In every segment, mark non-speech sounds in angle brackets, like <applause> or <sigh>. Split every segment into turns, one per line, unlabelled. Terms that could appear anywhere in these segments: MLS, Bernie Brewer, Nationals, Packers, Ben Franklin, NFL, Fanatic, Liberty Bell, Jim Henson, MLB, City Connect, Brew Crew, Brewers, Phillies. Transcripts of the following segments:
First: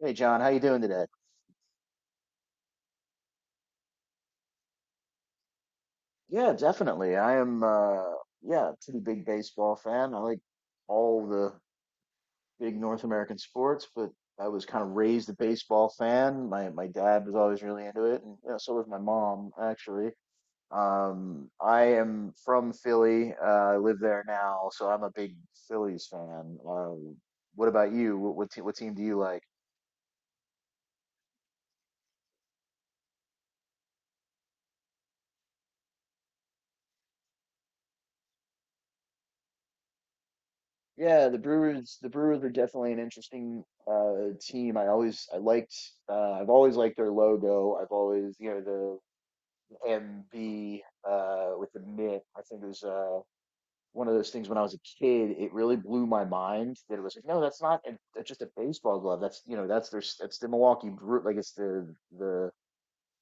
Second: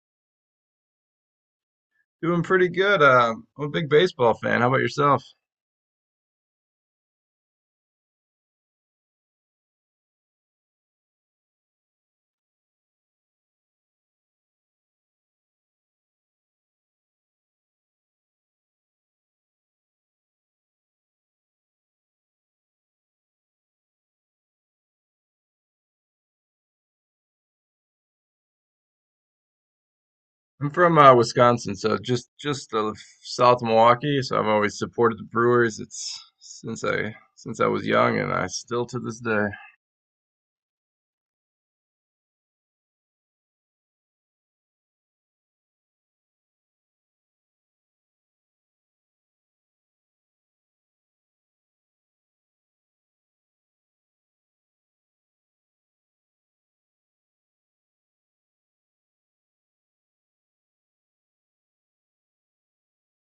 Hey John, how you doing today?
Doing pretty good. I'm a big baseball fan. How about yourself?
Yeah, definitely. I am yeah, pretty big baseball fan. I like all the big North American sports, but I was kind of raised a baseball fan. My dad was always really into it, and you know, so was my mom actually. I am from Philly. I live there now, so I'm a big Phillies fan. What about you? What team do you like?
I'm from Wisconsin, so just south of Milwaukee. So I've always supported the Brewers. It's since I was young, and I still to this day.
Yeah, the Brewers are definitely an interesting team. I liked I've always liked their logo. I've always, you know, the MB with the mitt. I think it was one of those things when I was a kid, it really blew my mind that it was like, no, that's not a, that's just a baseball glove. That's, you know, that's the Milwaukee Brew, like it's the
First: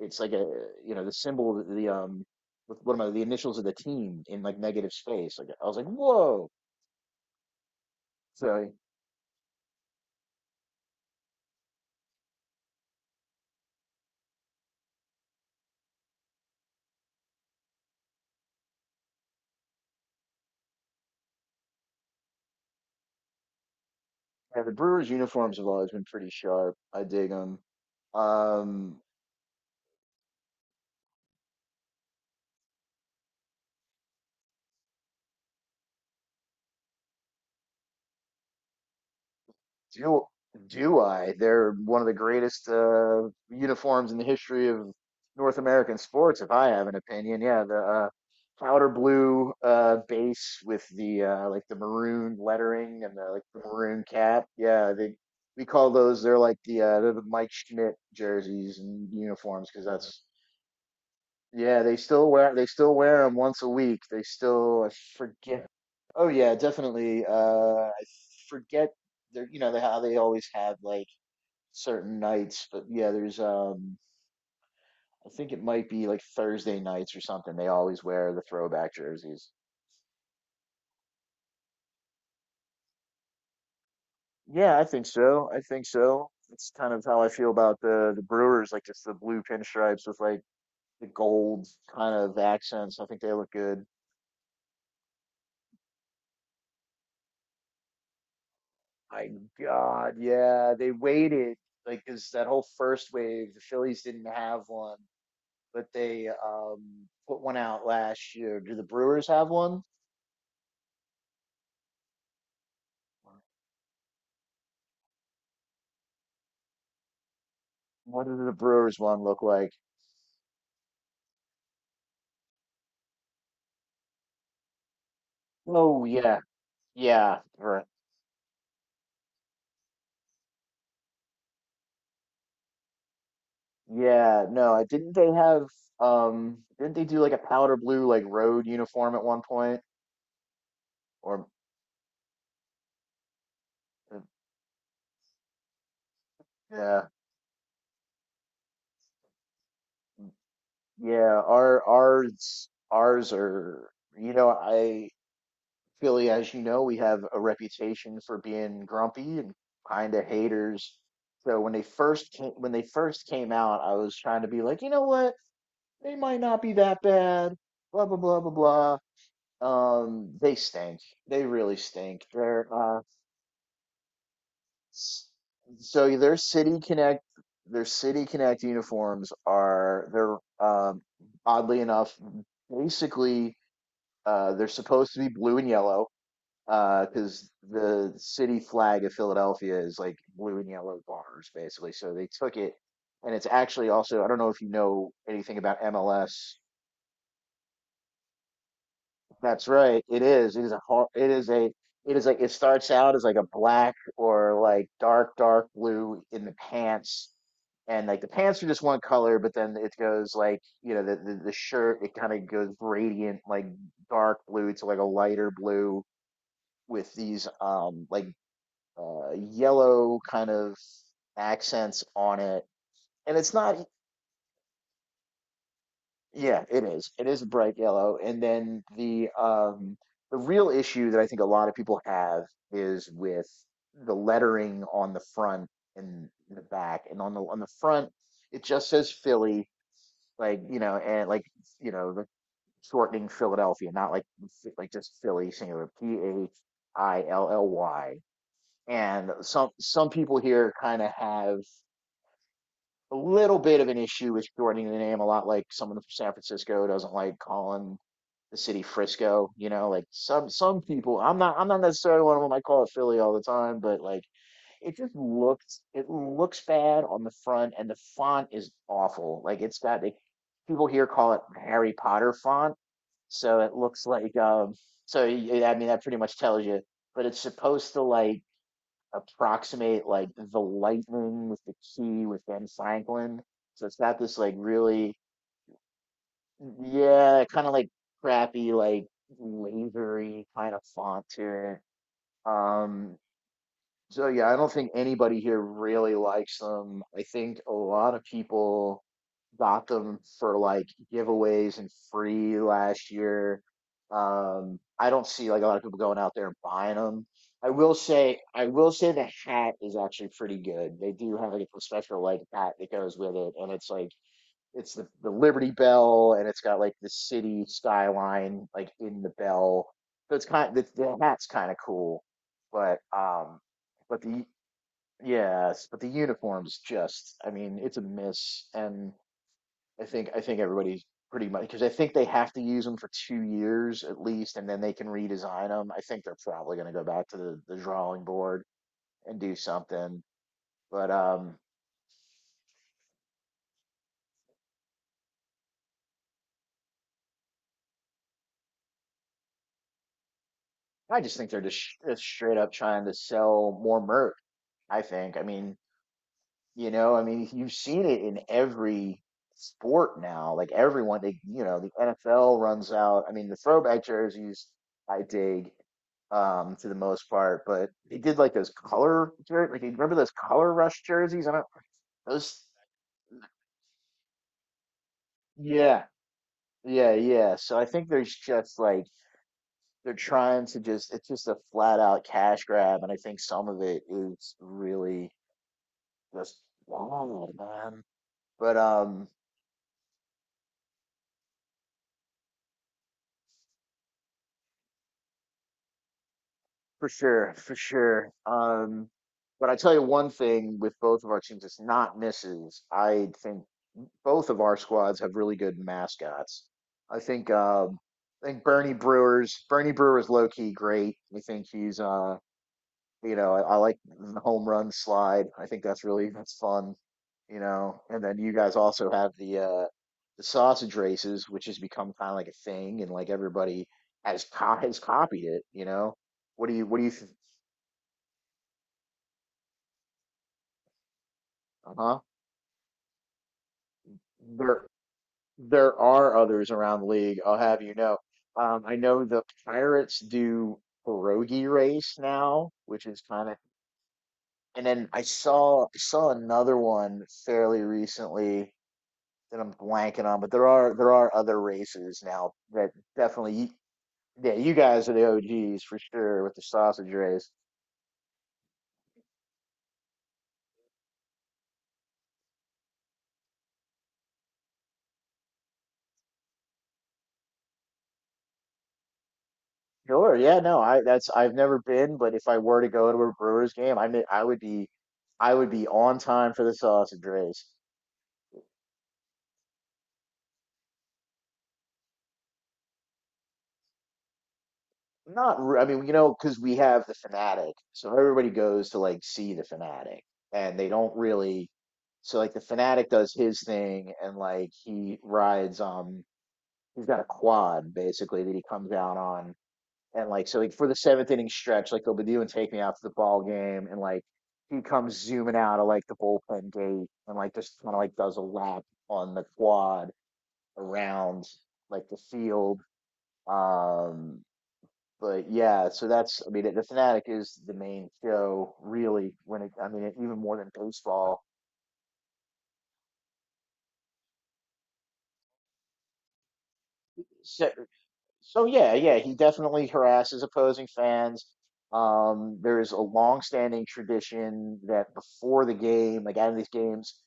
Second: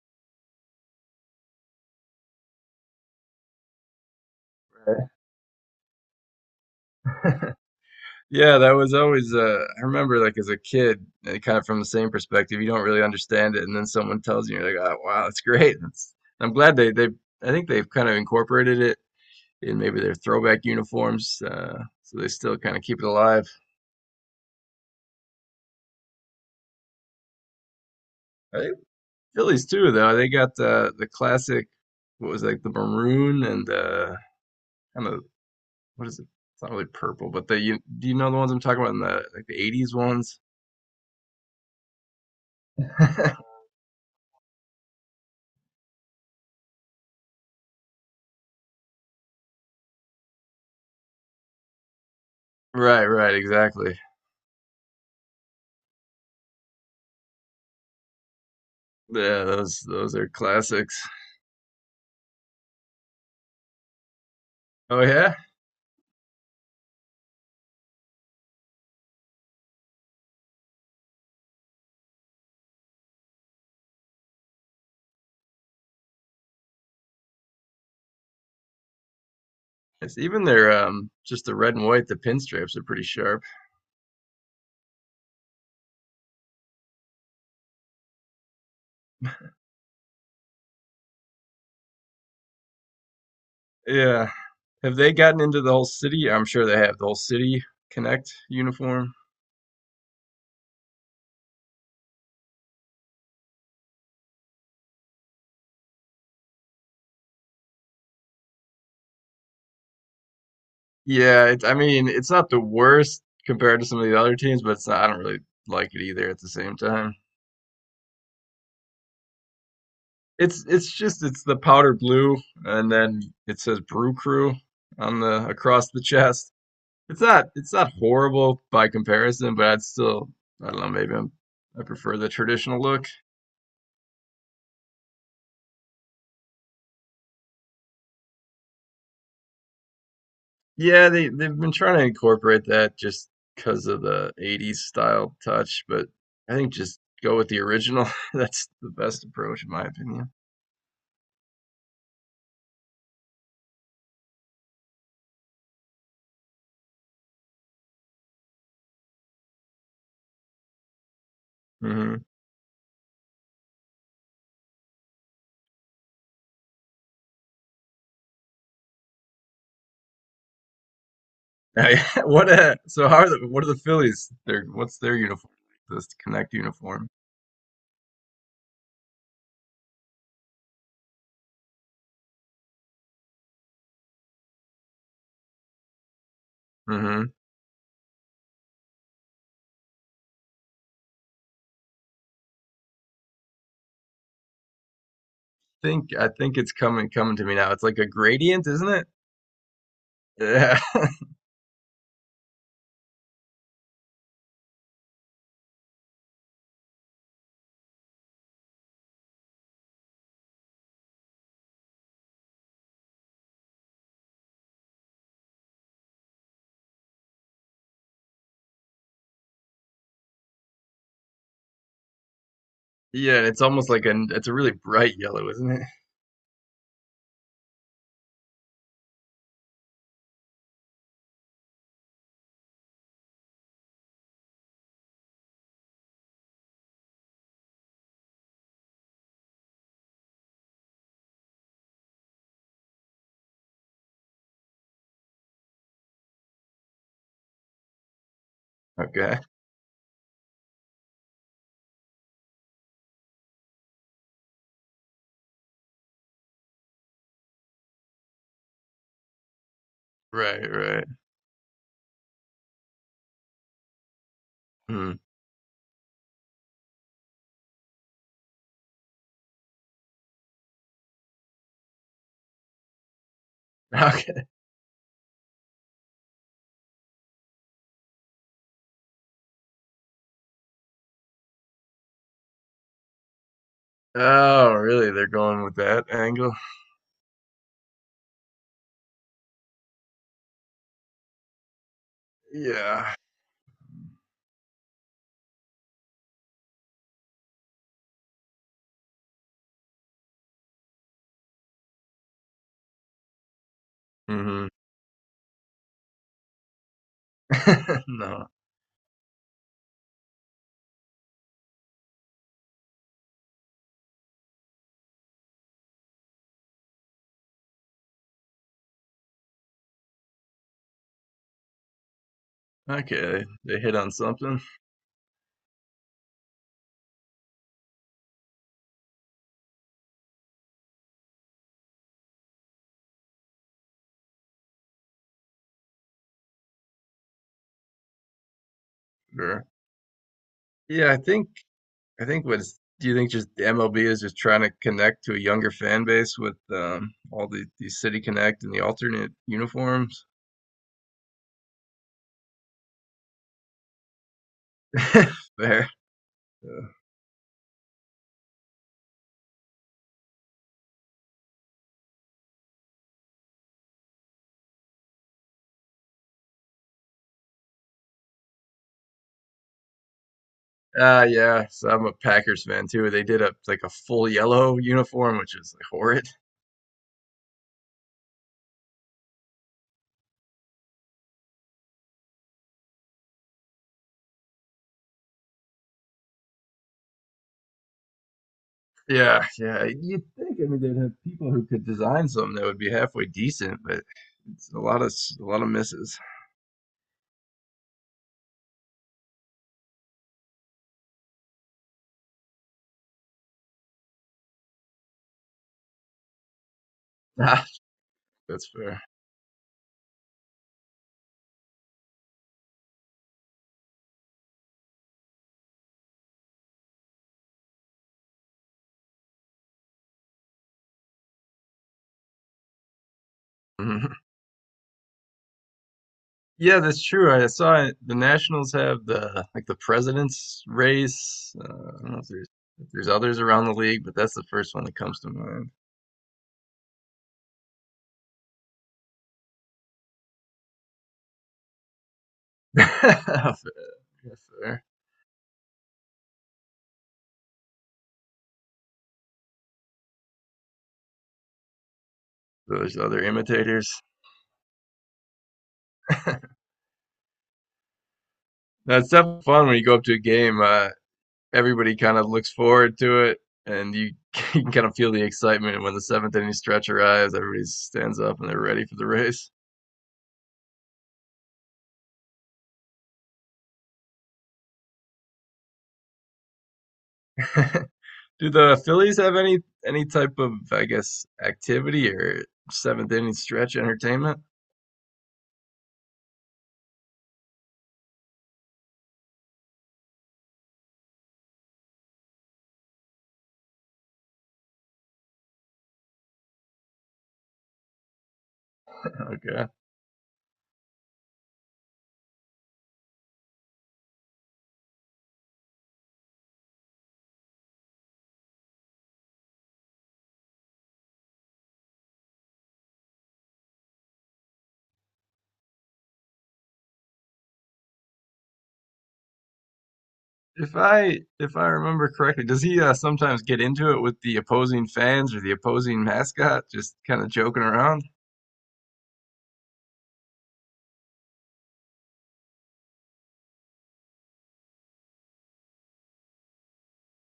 it's like a, you know, the symbol of the the initials of the team in like negative space. Like I was like, "Whoa."
<laughs> Yeah,
So
that was always. I remember, like as a kid, kind of from the same perspective. You don't really understand it, and then someone tells you, you're like, "Oh, wow, that's great." That's, I'm glad they. I think they've kind of incorporated it in maybe their throwback uniforms, so they still kind of keep it alive.
yeah, the Brewers uniforms have always been pretty sharp. I dig them.
I think
Um,
Phillies too, though. They got the classic, what was it, like the maroon and kind of, what is it? It's not really purple, but the you, do you know the ones I'm talking about in the '80s
do
ones?
do I? They're one of the greatest
<laughs>
uniforms in the history of North American sports, if I have an opinion. Yeah, the uh, powder blue base with the like the maroon lettering
Right,
and the
right,
like the
exactly.
maroon cap. Yeah, they we call those. They're like the they're the Mike Schmidt jerseys and
Yeah,
uniforms
those
because yeah,
those
that's
are classics.
yeah, they still wear, they still wear them once a week. They still, I
Oh yeah,
forget. Oh yeah, definitely. I forget they're, you know, they, how they always have like certain nights, but yeah, there's I think it might be like Thursday nights or something. They always wear the throwback jerseys.
it's even their just the red and white, the pinstripes are pretty sharp.
Yeah, I think so. I think so. It's kind of how I feel about the Brewers, like just the blue pinstripes with like the gold kind of accents. I think they look good.
Yeah. Have they gotten into the whole city? I'm sure they have the whole city Connect uniform.
My God, yeah, they waited like because that whole first wave, the Phillies didn't have one, but they put one out last year. Do the Brewers have one?
Yeah, it's, I mean, it's not the worst compared to some of the other teams, but it's not, I don't really like it either at the same time.
What does the Brewers one look like?
It's just it's the powder blue and then it says Brew Crew on the across the
Oh yeah,
chest. It's
yeah,
not it's
right.
not horrible by comparison, but I'd still, I don't know, maybe I'm, I prefer the traditional look.
Yeah, no, I didn't they have didn't they do like a powder blue like road uniform at one point?
Yeah, they
Or
they've been trying to incorporate that just because of
uh,
the '80s style touch, but I think just
yeah,
go with the original. <laughs> That's the best approach in my opinion.
yeah, ours are, you know, I, Philly, as you know, we have a reputation for being grumpy and kind of haters. So when they
hmm
first came, when they first came out, I was trying to be like, you know what? They might not be that bad. Blah blah blah blah blah. They stink. They really
Now, yeah, <laughs>
stink.
what?
They're
So how are the, what are the Phillies? Their, what's their
s-
uniform? This
so
Connect uniform.
Their City Connect uniforms are they're oddly enough basically they're supposed to be blue and yellow
hmm
because the city flag of Philadelphia is like blue and yellow bars, basically. So they took it, and it's actually also, I don't know if you know anything about
Think, I think
MLS.
it's coming to me now. It's like a gradient, isn't it?
That's right, it is. It is a
Yeah,
hor-
<laughs>
it is a, it is like it starts out as like a black or like dark dark blue in the pants. And like the pants are just one color, but then it goes like, you know, the shirt, it kind of goes gradient like dark blue to like a lighter blue with these like yellow kind of accents on it, and
yeah.
it's
It's
not.
almost like an, it's a really bright yellow, isn't it?
Yeah, it is. It is bright yellow, and then the real issue that I think a lot of people have is with the lettering on the front and the back, and on the front it just says Philly, like, you know, and like, you know, the shortening Philadelphia, not like like just Philly singular, Philly. And
Okay.
some people here kind of have a little bit of an issue with shortening the name, a lot like someone from San Francisco doesn't like calling the city Frisco, you know, like
Right,
some
right.
people, I'm not, I'm not necessarily one of them, I call it Philly all the time, but like it
Hmm.
just
<laughs>
looks, it looks bad on the front and the font is awful. Like it's got like, people here call it Harry Potter font. So it looks like
Okay.
I mean that pretty much tells you, but it's supposed to like approximate like the lightning with the key with Ben Franklin. So it's not this like
Oh, really?
really,
They're going with that angle?
yeah, kind of like crappy, like lasery kind of font to it.
Yeah.
So yeah, I don't think anybody here really likes them. I think a lot of people got them for like giveaways and free last year.
Hmm.
I don't see like a lot of people going out there and buying them.
<laughs> No.
I will say the hat is actually pretty good. They do have like a special like hat that goes with it, and it's like it's the Liberty Bell, and it's got like the city skyline like in the bell. So it's kind of, the hat's kind of cool, but
Okay.
um,
They hit on
but the
something.
yes, but the uniform's just, I mean it's a miss, and I think everybody's pretty much, because I think they have to use them for 2 years at least, and then they can redesign them. I think they're probably going to go back to the drawing board and do
Sure.
something, but
Yeah, I think.
um.
I think what's, do you think just the MLB is just trying to connect to a younger fan base with all the City Connect and the alternate uniforms?
I just think they're just, just straight up trying to sell more merch, I think. I
<laughs>
mean,
Fair. Uh,
you know, I mean, you've seen it in every sport now. Like everyone, they, you know, the NFL runs out. I mean, the throwback jerseys, I dig to the most part, but they did like those like, you remember those color rush jerseys? I don't,
yeah. So I'm a Packers
those,
fan too. They did a like a full yellow uniform, which is like,
yeah,
horrid. <laughs>
yeah, yeah. So I think there's just like, they're trying to just, it's just a flat out cash grab. And I think some of it is really just wild, man. But,
Yeah, yeah. You'd think I mean they'd have people who could design something that would be halfway decent, but it's a lot of s- a lot of misses.
for sure, for sure. But I tell you one thing, with both of our teams, it's not misses. I think both of our squads have really good mascots. I think
<laughs>
um, I think
That's fair.
Bernie Brewer's low key great. I think he's you know, I like the home run slide. I think that's really, that's fun. You know, and then you guys also have the sausage races, which has become kind of like a thing, and like everybody
<laughs>
has copied it. You know,
Yeah,
what
that's
do you th-,
true. I saw it. The Nationals have the like the president's race. I don't know
uh-huh.
if there's, if there's others around the league, but that's the first one
There
that comes to mind.
there are others around the league, I'll have you know. I know the Pirates do pierogi race now, which is kind of,
<laughs> Yes, sir.
and then I saw another one fairly recently that I'm blanking on, but there are other races now that
Those other
definitely, you,
imitators.
yeah, you guys are the OGs for sure with the sausage race.
That's definitely fun when you go up to a game. Everybody kind of looks forward to it, and you, <laughs> you can kind of feel the excitement when the seventh inning stretch arrives. Everybody stands up and they're ready for the race.
Sure, yeah, no, I, that's, I've never been, but if I were to go to a Brewers game, I would be, I would be on time for the sausage race.
<laughs> Do the Phillies have any type of, I guess, activity or seventh inning stretch entertainment?
Not, re- I mean, you know, because we have the Fanatic, so everybody goes to like see the Fanatic, and they don't really. So like the Fanatic does his thing, and like he rides, he's got a quad basically that he comes out on,
Okay.
and like so like for the seventh inning stretch, like they'll be doing take me out to the ball game, and like he comes zooming out of like the bullpen gate, and like just kind of like does a lap on the quad around like the field. Um, but yeah, so that's, I mean the Fanatic is the main show really when it, I mean it, even more than
If I
baseball.
if I remember correctly, does he sometimes get into it with the opposing fans or the opposing mascot, just kind of joking
So,
around?
so yeah, yeah, he definitely harasses opposing fans. There is a long-standing tradition that before the game, like out of these games,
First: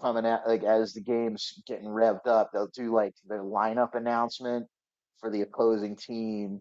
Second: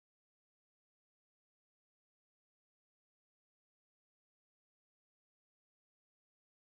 coming out like as the game's getting revved up, they'll do like the lineup announcement for the opposing team,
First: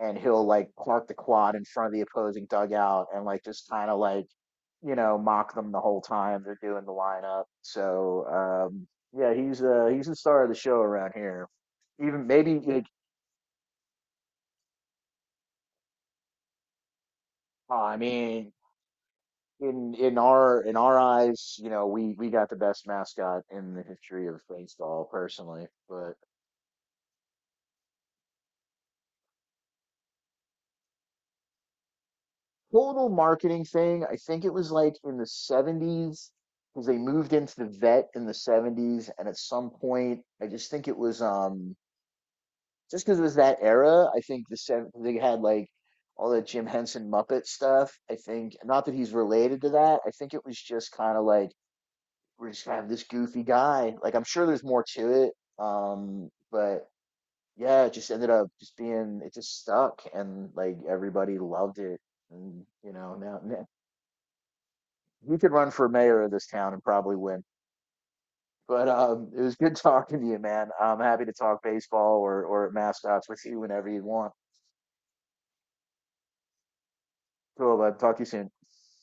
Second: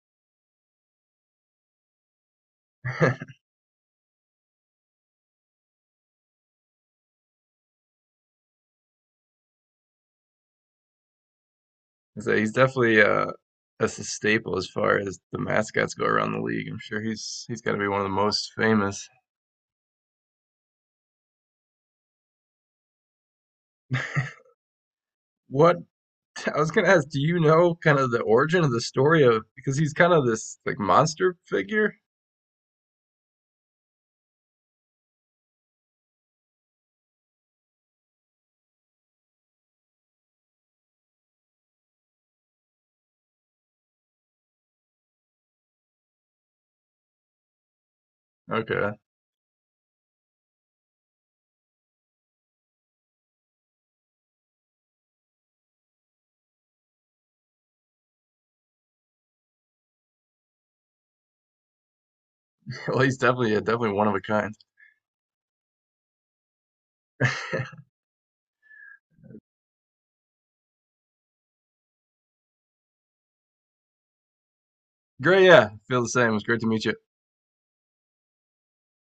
and he'll like park the quad in front of the opposing dugout and
<laughs>
like just kind of like, you know, mock them the whole time they're doing the lineup. So um, yeah, he's the star of the show around here. Even
So he's
maybe like,
definitely that's a staple as far as the mascots go around the league. I'm sure he's got
oh,
to be
I
one of the most
mean,
famous.
in our eyes, you know, we got the best mascot in the history of baseball personally,
What
but
I was gonna ask, do you know kind of the origin of the story of because he's kind of this like monster figure?
total marketing thing. I think it was like in the '70s because they moved into the vet in the '70s. And at some point, I just think it was just because it was that era. I think the seven they had like all that Jim Henson Muppet stuff. I think not
Okay.
that he's related to that. I think it was just kind of like we're just gonna have this goofy guy. Like I'm sure there's more to it. But yeah, it just ended up just being, it just stuck and like everybody loved it. And you
Well,
know,
he's definitely, yeah,
now
definitely one of a kind.
you could run for mayor of this town and probably win.
<laughs>
But it was good <laughs> talking to you, man. I'm happy to talk baseball or mascots with you whenever you want.
Great, yeah, feel the same. It was great to meet you.
Cool, bud. Talk to you soon.